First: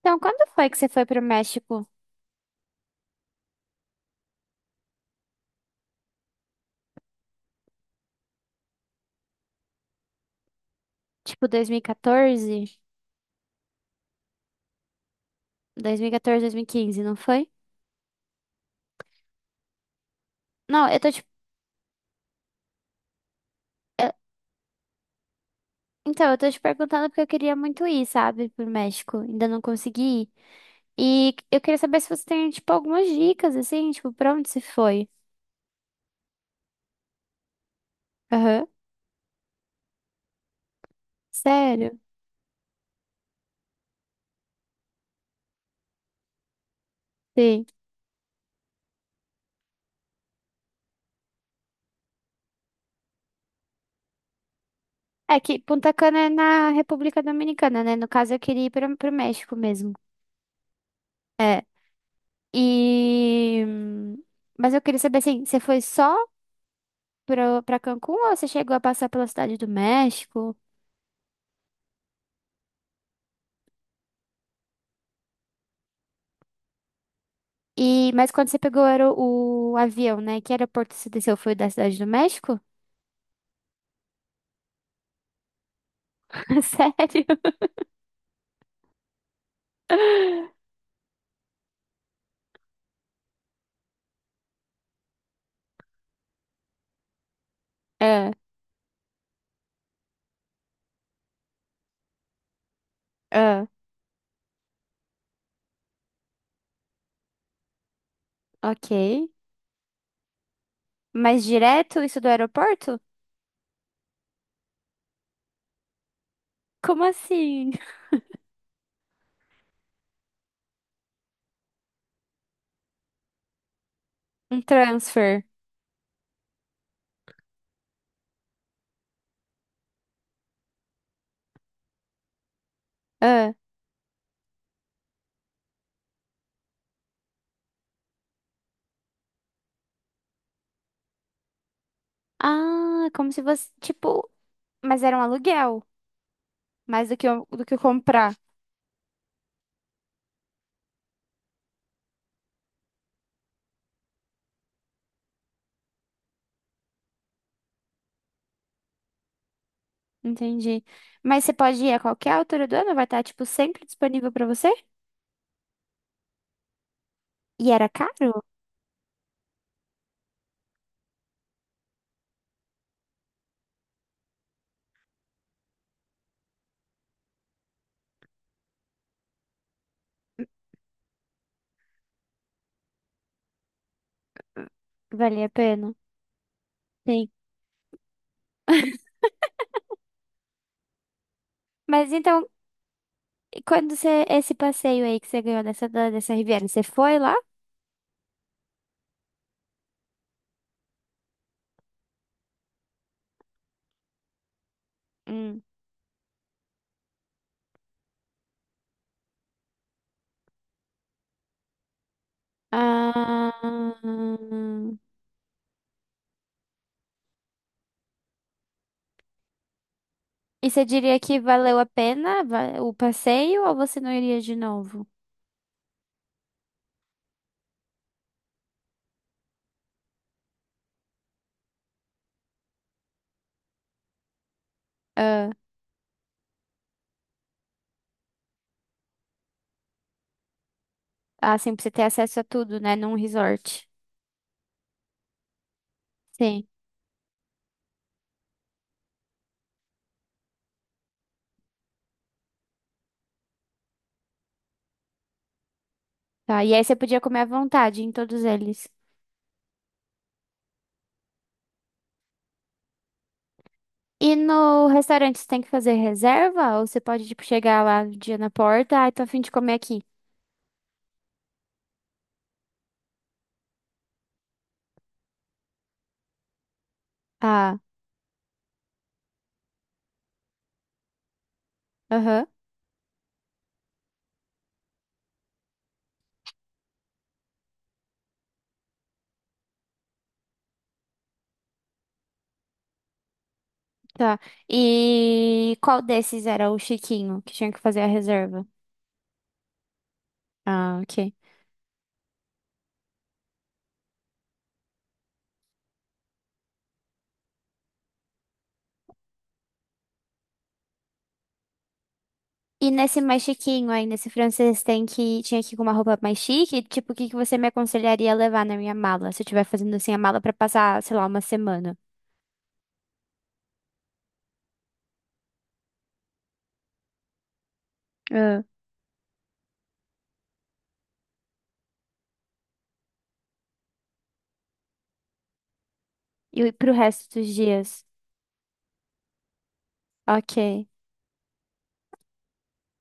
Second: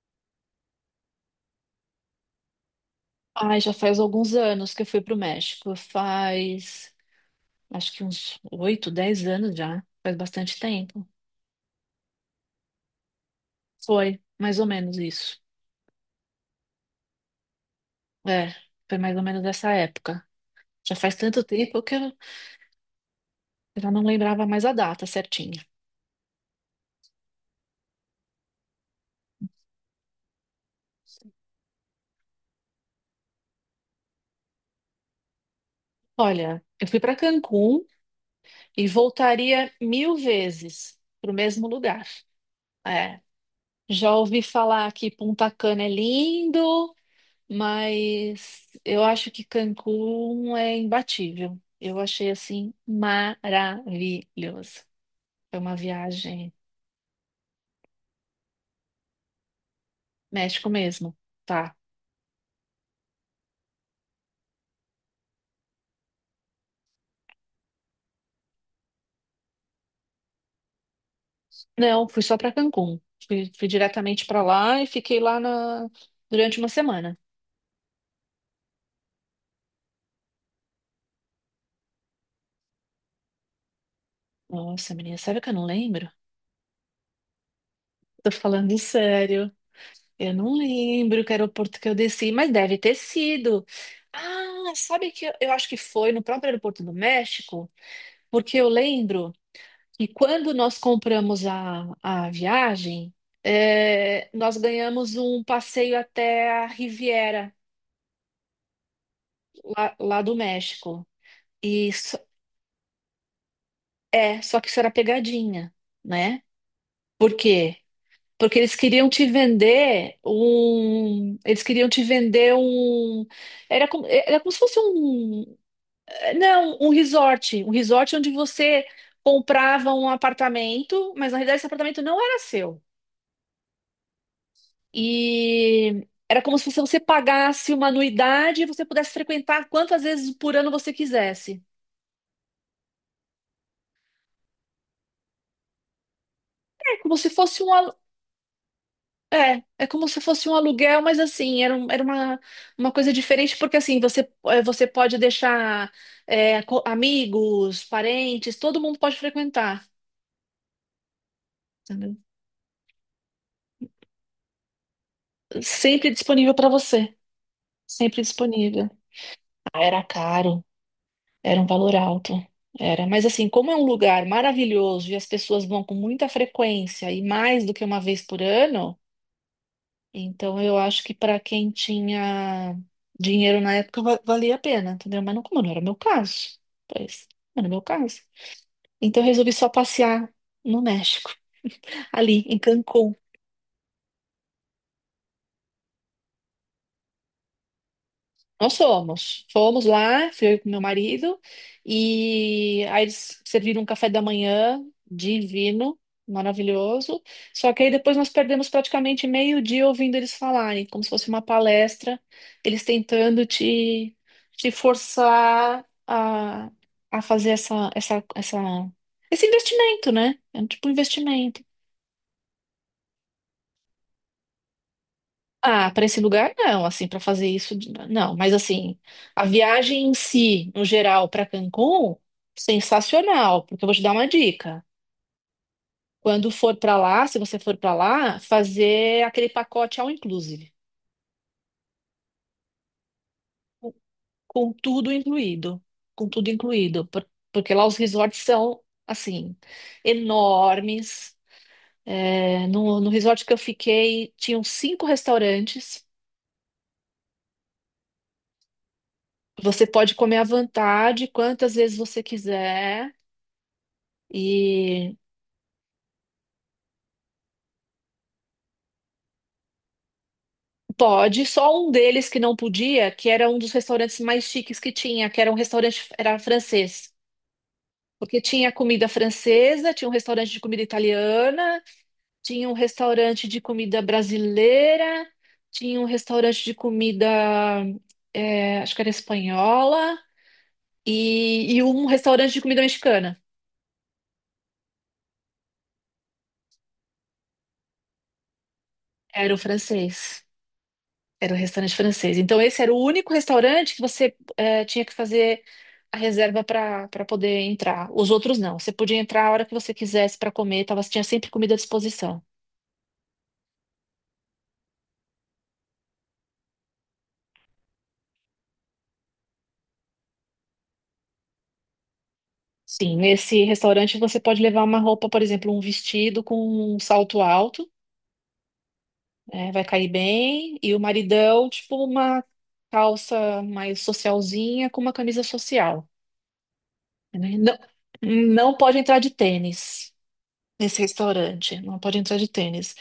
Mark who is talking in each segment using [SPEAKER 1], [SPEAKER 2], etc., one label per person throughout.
[SPEAKER 1] Então, quando foi que você foi pro México?
[SPEAKER 2] Ai, já faz alguns anos que eu fui pro México. Acho que uns 8, 10 anos já. Faz bastante tempo.
[SPEAKER 1] Tipo, dois dois dois mil mil
[SPEAKER 2] Foi, mais ou menos isso.
[SPEAKER 1] e e mil e quinze, não foi?
[SPEAKER 2] É, foi mais ou menos dessa época.
[SPEAKER 1] Não,
[SPEAKER 2] Já
[SPEAKER 1] eu tô
[SPEAKER 2] faz
[SPEAKER 1] te...
[SPEAKER 2] tanto tempo que eu já não
[SPEAKER 1] eu-
[SPEAKER 2] lembrava mais a data certinha.
[SPEAKER 1] Então, eu tô te perguntando porque eu queria muito ir, sabe, pro México. Ainda não consegui ir. E eu queria saber se você tem, tipo, algumas dicas, assim, tipo, pra onde você foi?
[SPEAKER 2] Olha, eu fui para Cancún
[SPEAKER 1] Aham.
[SPEAKER 2] e voltaria mil vezes pro mesmo
[SPEAKER 1] Sério?
[SPEAKER 2] lugar. É, já ouvi falar que Punta Cana é lindo.
[SPEAKER 1] Sim.
[SPEAKER 2] Mas eu acho que Cancún é imbatível. Eu achei assim maravilhoso.
[SPEAKER 1] É que
[SPEAKER 2] Foi uma
[SPEAKER 1] Punta Cana é
[SPEAKER 2] viagem
[SPEAKER 1] na República Dominicana, né? No caso, eu queria ir pro México mesmo.
[SPEAKER 2] México mesmo,
[SPEAKER 1] É.
[SPEAKER 2] tá?
[SPEAKER 1] E... Mas eu queria saber, assim, você foi só pra Cancún ou você chegou a passar pela Cidade do México?
[SPEAKER 2] Não, fui só para Cancún. Fui diretamente para lá e fiquei lá durante uma semana.
[SPEAKER 1] E, mas quando você pegou era o avião, né? Que aeroporto você desceu? Foi o da Cidade do México?
[SPEAKER 2] Nossa, menina, sério que eu não lembro?
[SPEAKER 1] Sério?
[SPEAKER 2] Tô falando sério. Eu não lembro que aeroporto que eu desci, mas deve ter sido. Ah, sabe que eu acho que foi no próprio aeroporto do México?
[SPEAKER 1] Ah,
[SPEAKER 2] Porque eu lembro. E quando nós compramos a viagem,
[SPEAKER 1] ah,
[SPEAKER 2] nós ganhamos um passeio até a Riviera,
[SPEAKER 1] ok.
[SPEAKER 2] lá do México.
[SPEAKER 1] Mas
[SPEAKER 2] E
[SPEAKER 1] direto isso
[SPEAKER 2] só-
[SPEAKER 1] do aeroporto?
[SPEAKER 2] só que isso era pegadinha, né?
[SPEAKER 1] Como
[SPEAKER 2] Por
[SPEAKER 1] assim?
[SPEAKER 2] quê? Porque eles queriam te vender um. Eles queriam te vender um. Era como se
[SPEAKER 1] Um
[SPEAKER 2] fosse
[SPEAKER 1] transfer.
[SPEAKER 2] um. Não, um resort. Um resort onde você comprava um apartamento, mas na realidade esse apartamento não era seu.
[SPEAKER 1] Ah.
[SPEAKER 2] E era como se você pagasse uma anuidade e você pudesse frequentar quantas vezes por ano você quisesse.
[SPEAKER 1] Ah, como se fosse, tipo, mas era um aluguel,
[SPEAKER 2] É
[SPEAKER 1] mais do
[SPEAKER 2] como
[SPEAKER 1] que,
[SPEAKER 2] se fosse
[SPEAKER 1] do
[SPEAKER 2] um
[SPEAKER 1] que
[SPEAKER 2] alu-
[SPEAKER 1] comprar.
[SPEAKER 2] é, é como se fosse um aluguel, mas assim, era uma coisa diferente, porque assim, você pode deixar amigos, parentes, todo mundo pode frequentar.
[SPEAKER 1] Entendi. Mas você pode ir a
[SPEAKER 2] Entendeu?
[SPEAKER 1] qualquer altura do ano, vai estar, tipo, sempre disponível pra você?
[SPEAKER 2] Sempre disponível para você.
[SPEAKER 1] E era
[SPEAKER 2] Sempre
[SPEAKER 1] caro?
[SPEAKER 2] disponível. Ah, era caro. Era um valor alto. Era, mas assim, como é um lugar maravilhoso e as pessoas vão com muita frequência e mais do que uma vez por ano, então eu acho que para quem tinha dinheiro na época valia a pena, entendeu? Mas não,
[SPEAKER 1] Valia a
[SPEAKER 2] como não era o
[SPEAKER 1] pena?
[SPEAKER 2] meu caso, pois,
[SPEAKER 1] Sim.
[SPEAKER 2] não era o meu caso. Então eu resolvi só passear no México,
[SPEAKER 1] Mas
[SPEAKER 2] ali
[SPEAKER 1] então,
[SPEAKER 2] em Cancún.
[SPEAKER 1] e quando você, esse passeio aí que você ganhou dessa Riviera, você foi lá?
[SPEAKER 2] Nós fomos. Fomos lá, fui eu com meu marido, e aí eles serviram um café da manhã
[SPEAKER 1] Hum.
[SPEAKER 2] divino, maravilhoso. Só que aí depois nós perdemos praticamente meio dia ouvindo eles falarem, como se fosse uma palestra, eles tentando
[SPEAKER 1] Ah,
[SPEAKER 2] te forçar a fazer esse investimento, né? É um
[SPEAKER 1] e você
[SPEAKER 2] tipo de
[SPEAKER 1] diria que
[SPEAKER 2] investimento.
[SPEAKER 1] valeu a pena o passeio ou você não iria de novo?
[SPEAKER 2] Ah, para esse lugar não, assim, para fazer isso, não. Mas assim, a viagem em si, no geral, para Cancún, sensacional, porque eu vou te dar uma dica.
[SPEAKER 1] Ah,
[SPEAKER 2] Quando for para lá, se você for para lá, fazer aquele pacote all inclusive,
[SPEAKER 1] ah, assim, pra você ter acesso a tudo, né? Num resort.
[SPEAKER 2] com com tudo incluído, com tudo
[SPEAKER 1] Sim.
[SPEAKER 2] incluído Porque lá os resorts são assim enormes. É, no resort que eu fiquei, tinham cinco restaurantes.
[SPEAKER 1] Tá. E aí você podia comer à vontade em todos eles.
[SPEAKER 2] Você pode comer à vontade, quantas vezes você quiser.
[SPEAKER 1] E no
[SPEAKER 2] E
[SPEAKER 1] restaurante você tem que fazer reserva? Ou você pode, tipo, chegar lá no dia na porta, ai, tô a fim de comer aqui.
[SPEAKER 2] pode, só um deles que não podia, que era um dos restaurantes mais chiques que tinha, que era um restaurante, era francês.
[SPEAKER 1] Ah,
[SPEAKER 2] Porque tinha comida francesa, tinha um restaurante de comida italiana,
[SPEAKER 1] aham,
[SPEAKER 2] tinha um restaurante de comida brasileira, tinha um restaurante de comida, acho que era espanhola, e um restaurante de comida mexicana.
[SPEAKER 1] tá. E qual desses era o chiquinho que tinha que fazer a reserva?
[SPEAKER 2] Era o francês.
[SPEAKER 1] Ah, ok.
[SPEAKER 2] Era um restaurante francês. Então, esse era o único restaurante que você tinha que fazer a reserva para poder entrar. Os outros não. Você podia entrar a hora que você quisesse para comer, tava, tinha sempre comida à disposição.
[SPEAKER 1] E nesse mais chiquinho aí, nesse francês, tinha que ir com uma roupa mais chique? Tipo, o que que você me aconselharia a levar na minha mala? Se eu estiver fazendo assim a mala pra passar, sei lá, uma semana.
[SPEAKER 2] Sim, nesse restaurante você pode levar uma roupa, por exemplo, um vestido com um salto alto,
[SPEAKER 1] Ah.
[SPEAKER 2] vai cair bem, e o maridão, tipo, uma calça mais socialzinha com uma camisa social.
[SPEAKER 1] E pro resto dos
[SPEAKER 2] Né? Não,
[SPEAKER 1] dias.
[SPEAKER 2] não pode entrar de tênis
[SPEAKER 1] Ok,
[SPEAKER 2] nesse restaurante, não pode entrar de tênis.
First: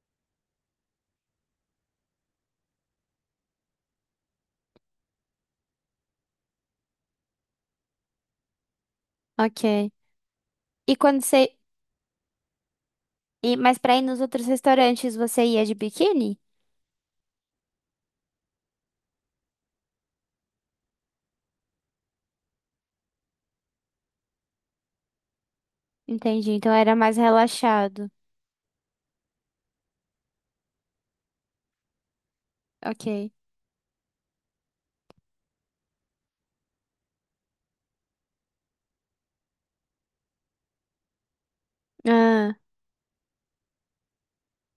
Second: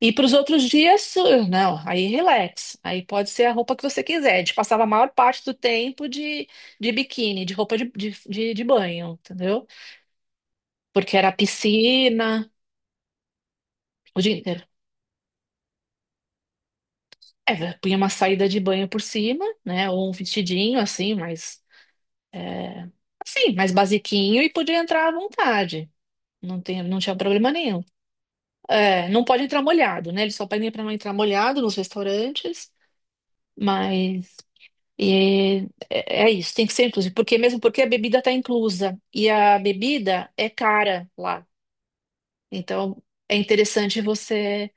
[SPEAKER 2] E para os outros dias, não, aí relax. Aí pode ser a roupa que você quiser. A gente passava a maior parte do tempo de biquíni, de roupa de banho, entendeu?
[SPEAKER 1] ok. E
[SPEAKER 2] Porque
[SPEAKER 1] quando
[SPEAKER 2] era
[SPEAKER 1] você.
[SPEAKER 2] piscina
[SPEAKER 1] E, mas pra ir nos
[SPEAKER 2] o dia
[SPEAKER 1] outros
[SPEAKER 2] inteiro.
[SPEAKER 1] restaurantes você ia de biquíni?
[SPEAKER 2] É, vé, punha uma saída de banho por cima, né? Ou um vestidinho assim, mas assim, mais basiquinho e podia entrar à vontade.
[SPEAKER 1] Entendi,
[SPEAKER 2] Não
[SPEAKER 1] então
[SPEAKER 2] tem,
[SPEAKER 1] era
[SPEAKER 2] não
[SPEAKER 1] mais
[SPEAKER 2] tinha problema nenhum.
[SPEAKER 1] relaxado.
[SPEAKER 2] É, não pode entrar molhado, né? Eles só pedem para não entrar molhado nos restaurantes,
[SPEAKER 1] Ok.
[SPEAKER 2] mas é isso, tem que ser inclusive, porque mesmo porque a bebida está inclusa e a bebida é cara lá.
[SPEAKER 1] Ah,
[SPEAKER 2] Então é interessante você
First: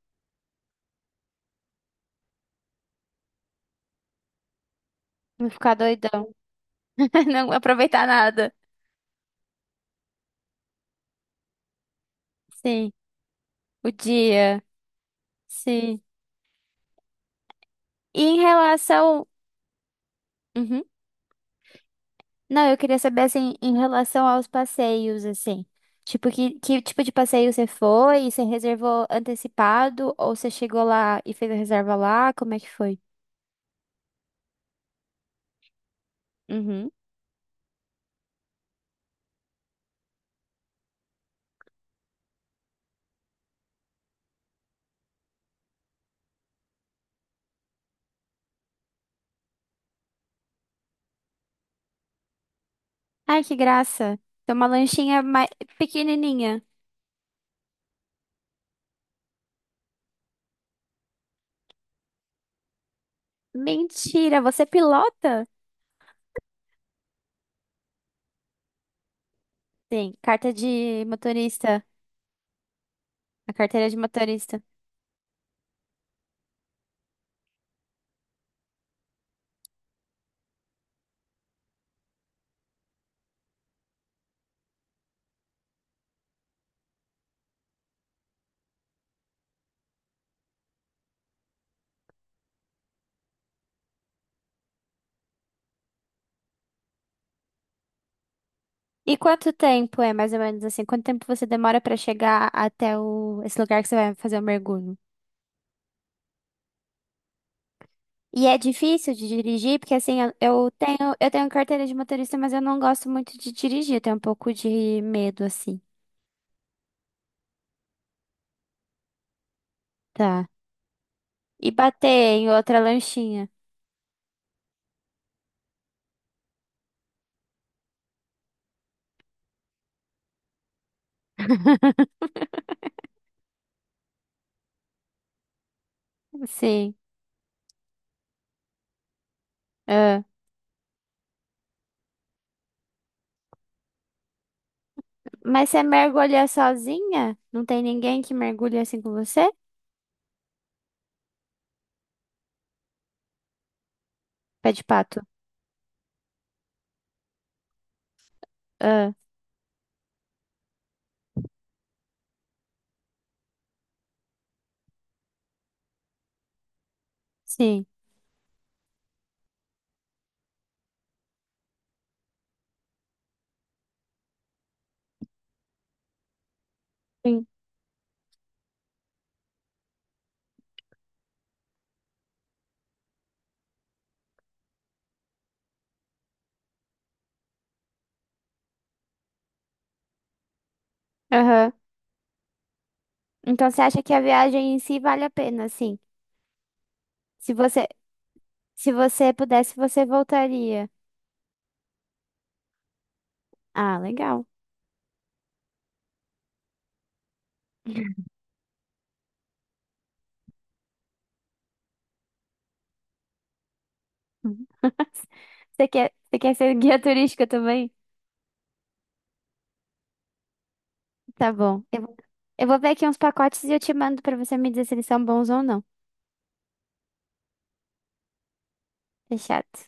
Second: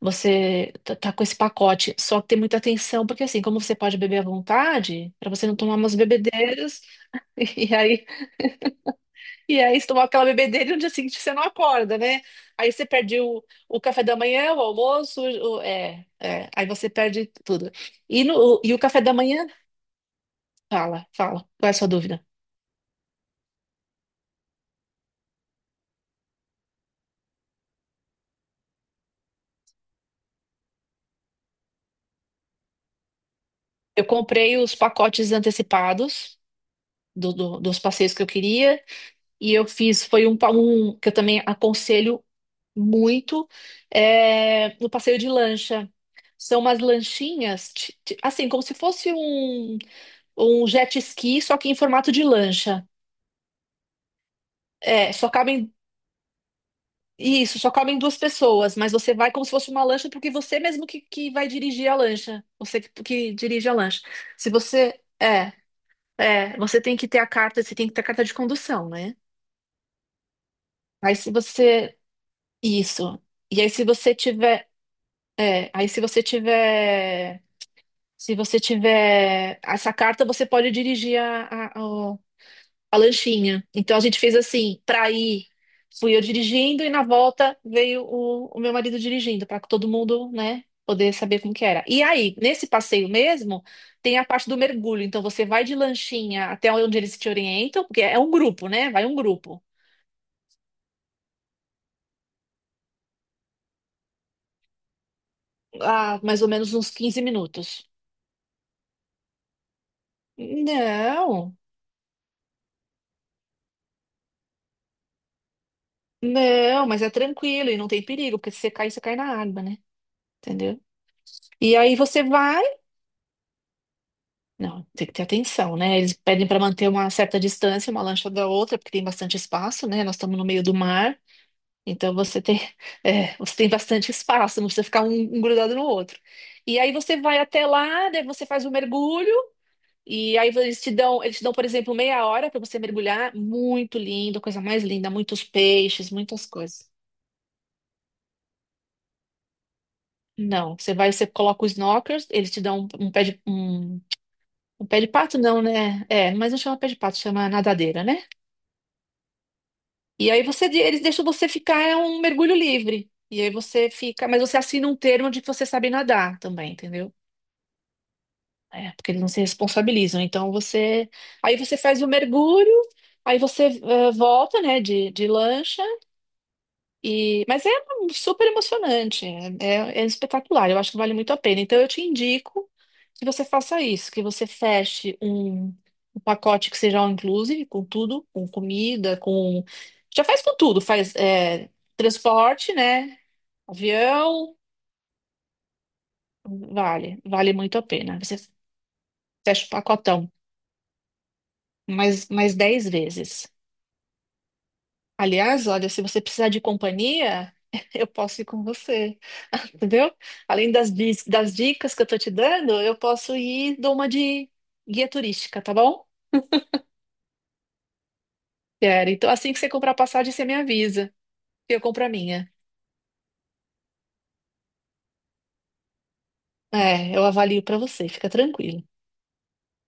[SPEAKER 2] você tá com esse pacote, só que ter muita atenção, porque assim, como você pode beber à vontade, para você
[SPEAKER 1] não
[SPEAKER 2] não
[SPEAKER 1] ficar
[SPEAKER 2] tomar umas
[SPEAKER 1] doidão.
[SPEAKER 2] bebedeiras.
[SPEAKER 1] Não vou
[SPEAKER 2] e aí
[SPEAKER 1] aproveitar nada.
[SPEAKER 2] e aí você tomar aquela bebedeira e no dia seguinte você não acorda, né? Aí você
[SPEAKER 1] Sim,
[SPEAKER 2] perde o
[SPEAKER 1] o
[SPEAKER 2] café da manhã, o
[SPEAKER 1] dia.
[SPEAKER 2] almoço,
[SPEAKER 1] Sim.
[SPEAKER 2] aí você perde tudo.
[SPEAKER 1] E
[SPEAKER 2] E
[SPEAKER 1] em
[SPEAKER 2] no, e o café da
[SPEAKER 1] relação.
[SPEAKER 2] manhã,
[SPEAKER 1] Uhum.
[SPEAKER 2] fala, fala, qual é a sua dúvida?
[SPEAKER 1] Não, eu queria saber assim, em relação aos passeios, assim. Tipo, que tipo de passeio você foi? Você reservou antecipado? Ou você chegou lá e fez a reserva lá? Como é que foi?
[SPEAKER 2] Eu comprei os pacotes antecipados
[SPEAKER 1] Uhum.
[SPEAKER 2] dos passeios que eu queria e eu foi um que eu também aconselho muito, no passeio de lancha. São umas lanchinhas, assim, como se fosse um jet ski, só que em formato de lancha.
[SPEAKER 1] Ai, que graça. Tem uma
[SPEAKER 2] É,
[SPEAKER 1] lanchinha
[SPEAKER 2] só
[SPEAKER 1] mais
[SPEAKER 2] cabem,
[SPEAKER 1] pequenininha.
[SPEAKER 2] isso, só cabem duas pessoas, mas você vai como se fosse uma lancha, porque você mesmo que vai dirigir a lancha, você que dirige a lancha.
[SPEAKER 1] Mentira,
[SPEAKER 2] Se
[SPEAKER 1] você
[SPEAKER 2] você,
[SPEAKER 1] pilota?
[SPEAKER 2] é, É, você tem que ter a carta, você tem que ter a carta de condução, né?
[SPEAKER 1] Sim, carta de
[SPEAKER 2] Aí se
[SPEAKER 1] motorista,
[SPEAKER 2] você. Isso.
[SPEAKER 1] a
[SPEAKER 2] E aí se
[SPEAKER 1] carteira de
[SPEAKER 2] você
[SPEAKER 1] motorista.
[SPEAKER 2] tiver. É, aí se você tiver. Se você tiver essa carta, você pode dirigir a lanchinha. Então a gente fez assim, pra ir, fui eu dirigindo e na volta veio o meu marido dirigindo, pra todo mundo, né, poder saber como que era. E aí, nesse passeio mesmo, tem a parte do mergulho. Então você vai de lanchinha até onde eles te orientam, porque é um grupo, né? Vai um
[SPEAKER 1] E quanto
[SPEAKER 2] grupo.
[SPEAKER 1] tempo é mais ou menos assim? Quanto tempo você demora pra chegar até esse lugar que você vai fazer o mergulho?
[SPEAKER 2] Ah, mais ou menos uns 15 minutos.
[SPEAKER 1] E é difícil de dirigir, porque assim, eu tenho
[SPEAKER 2] Não,
[SPEAKER 1] carteira de motorista, mas eu não gosto muito de dirigir, eu tenho um pouco de medo assim.
[SPEAKER 2] não, mas é tranquilo e não tem perigo, porque se você cair, você cai na água, né?
[SPEAKER 1] Tá.
[SPEAKER 2] Entendeu?
[SPEAKER 1] E
[SPEAKER 2] E aí
[SPEAKER 1] bater
[SPEAKER 2] você
[SPEAKER 1] em
[SPEAKER 2] vai.
[SPEAKER 1] outra lanchinha.
[SPEAKER 2] Não, tem que ter atenção, né? Eles pedem para manter uma certa distância, uma lancha da outra, porque tem bastante espaço, né? Nós estamos no meio do mar, então você tem, você tem bastante espaço, não precisa ficar um grudado no outro. E aí
[SPEAKER 1] Sim.
[SPEAKER 2] você vai até lá, daí você faz o mergulho,
[SPEAKER 1] Ah.
[SPEAKER 2] e aí eles te dão, por exemplo, meia hora para você mergulhar. Muito lindo, coisa mais linda, muitos
[SPEAKER 1] Mas você
[SPEAKER 2] peixes,
[SPEAKER 1] mergulha
[SPEAKER 2] muitas coisas.
[SPEAKER 1] sozinha? Não tem ninguém que mergulha assim com você?
[SPEAKER 2] Não, você vai, você coloca os snorkels, eles te dão um, um pé de um,
[SPEAKER 1] Pé de
[SPEAKER 2] um pé de
[SPEAKER 1] pato.
[SPEAKER 2] pato, não, né? É, mas não chama pé de pato, chama nadadeira, né?
[SPEAKER 1] Ah,
[SPEAKER 2] E aí eles deixam você ficar é um mergulho livre. E aí você fica, mas você assina um termo de que você sabe nadar também, entendeu?
[SPEAKER 1] sim.
[SPEAKER 2] É, porque eles não se responsabilizam. Aí você faz o mergulho, aí você volta, né, de lancha. E,
[SPEAKER 1] Sim.
[SPEAKER 2] mas é super emocionante, é espetacular, eu acho que vale muito a pena. Então eu te indico que você faça isso, que você feche um, pacote que seja all inclusive, com tudo, com comida, com. Já faz com tudo, faz
[SPEAKER 1] Aham.
[SPEAKER 2] transporte, né?
[SPEAKER 1] Então você acha que a
[SPEAKER 2] Avião,
[SPEAKER 1] viagem em si vale a pena, sim.
[SPEAKER 2] vale
[SPEAKER 1] Se
[SPEAKER 2] muito a
[SPEAKER 1] você,
[SPEAKER 2] pena. Você
[SPEAKER 1] se você
[SPEAKER 2] fecha o
[SPEAKER 1] pudesse, você
[SPEAKER 2] pacotão
[SPEAKER 1] voltaria.
[SPEAKER 2] mais 10 vezes.
[SPEAKER 1] Ah, legal.
[SPEAKER 2] Aliás, olha, se você precisar de companhia, eu posso ir com você, entendeu? Além das, das dicas que eu tô te dando, eu posso ir e dou uma de guia turística, tá
[SPEAKER 1] Você
[SPEAKER 2] bom?
[SPEAKER 1] quer, você quer ser guia turística também?
[SPEAKER 2] Quero. Então, assim que você comprar a passagem, você me avisa.
[SPEAKER 1] Tá
[SPEAKER 2] Eu
[SPEAKER 1] bom. Eu,
[SPEAKER 2] compro a
[SPEAKER 1] vou-
[SPEAKER 2] minha.
[SPEAKER 1] eu vou ver aqui uns pacotes e eu te mando pra você me dizer se eles são bons ou não.
[SPEAKER 2] É, eu avalio pra você, fica tranquilo.
[SPEAKER 1] Fechado.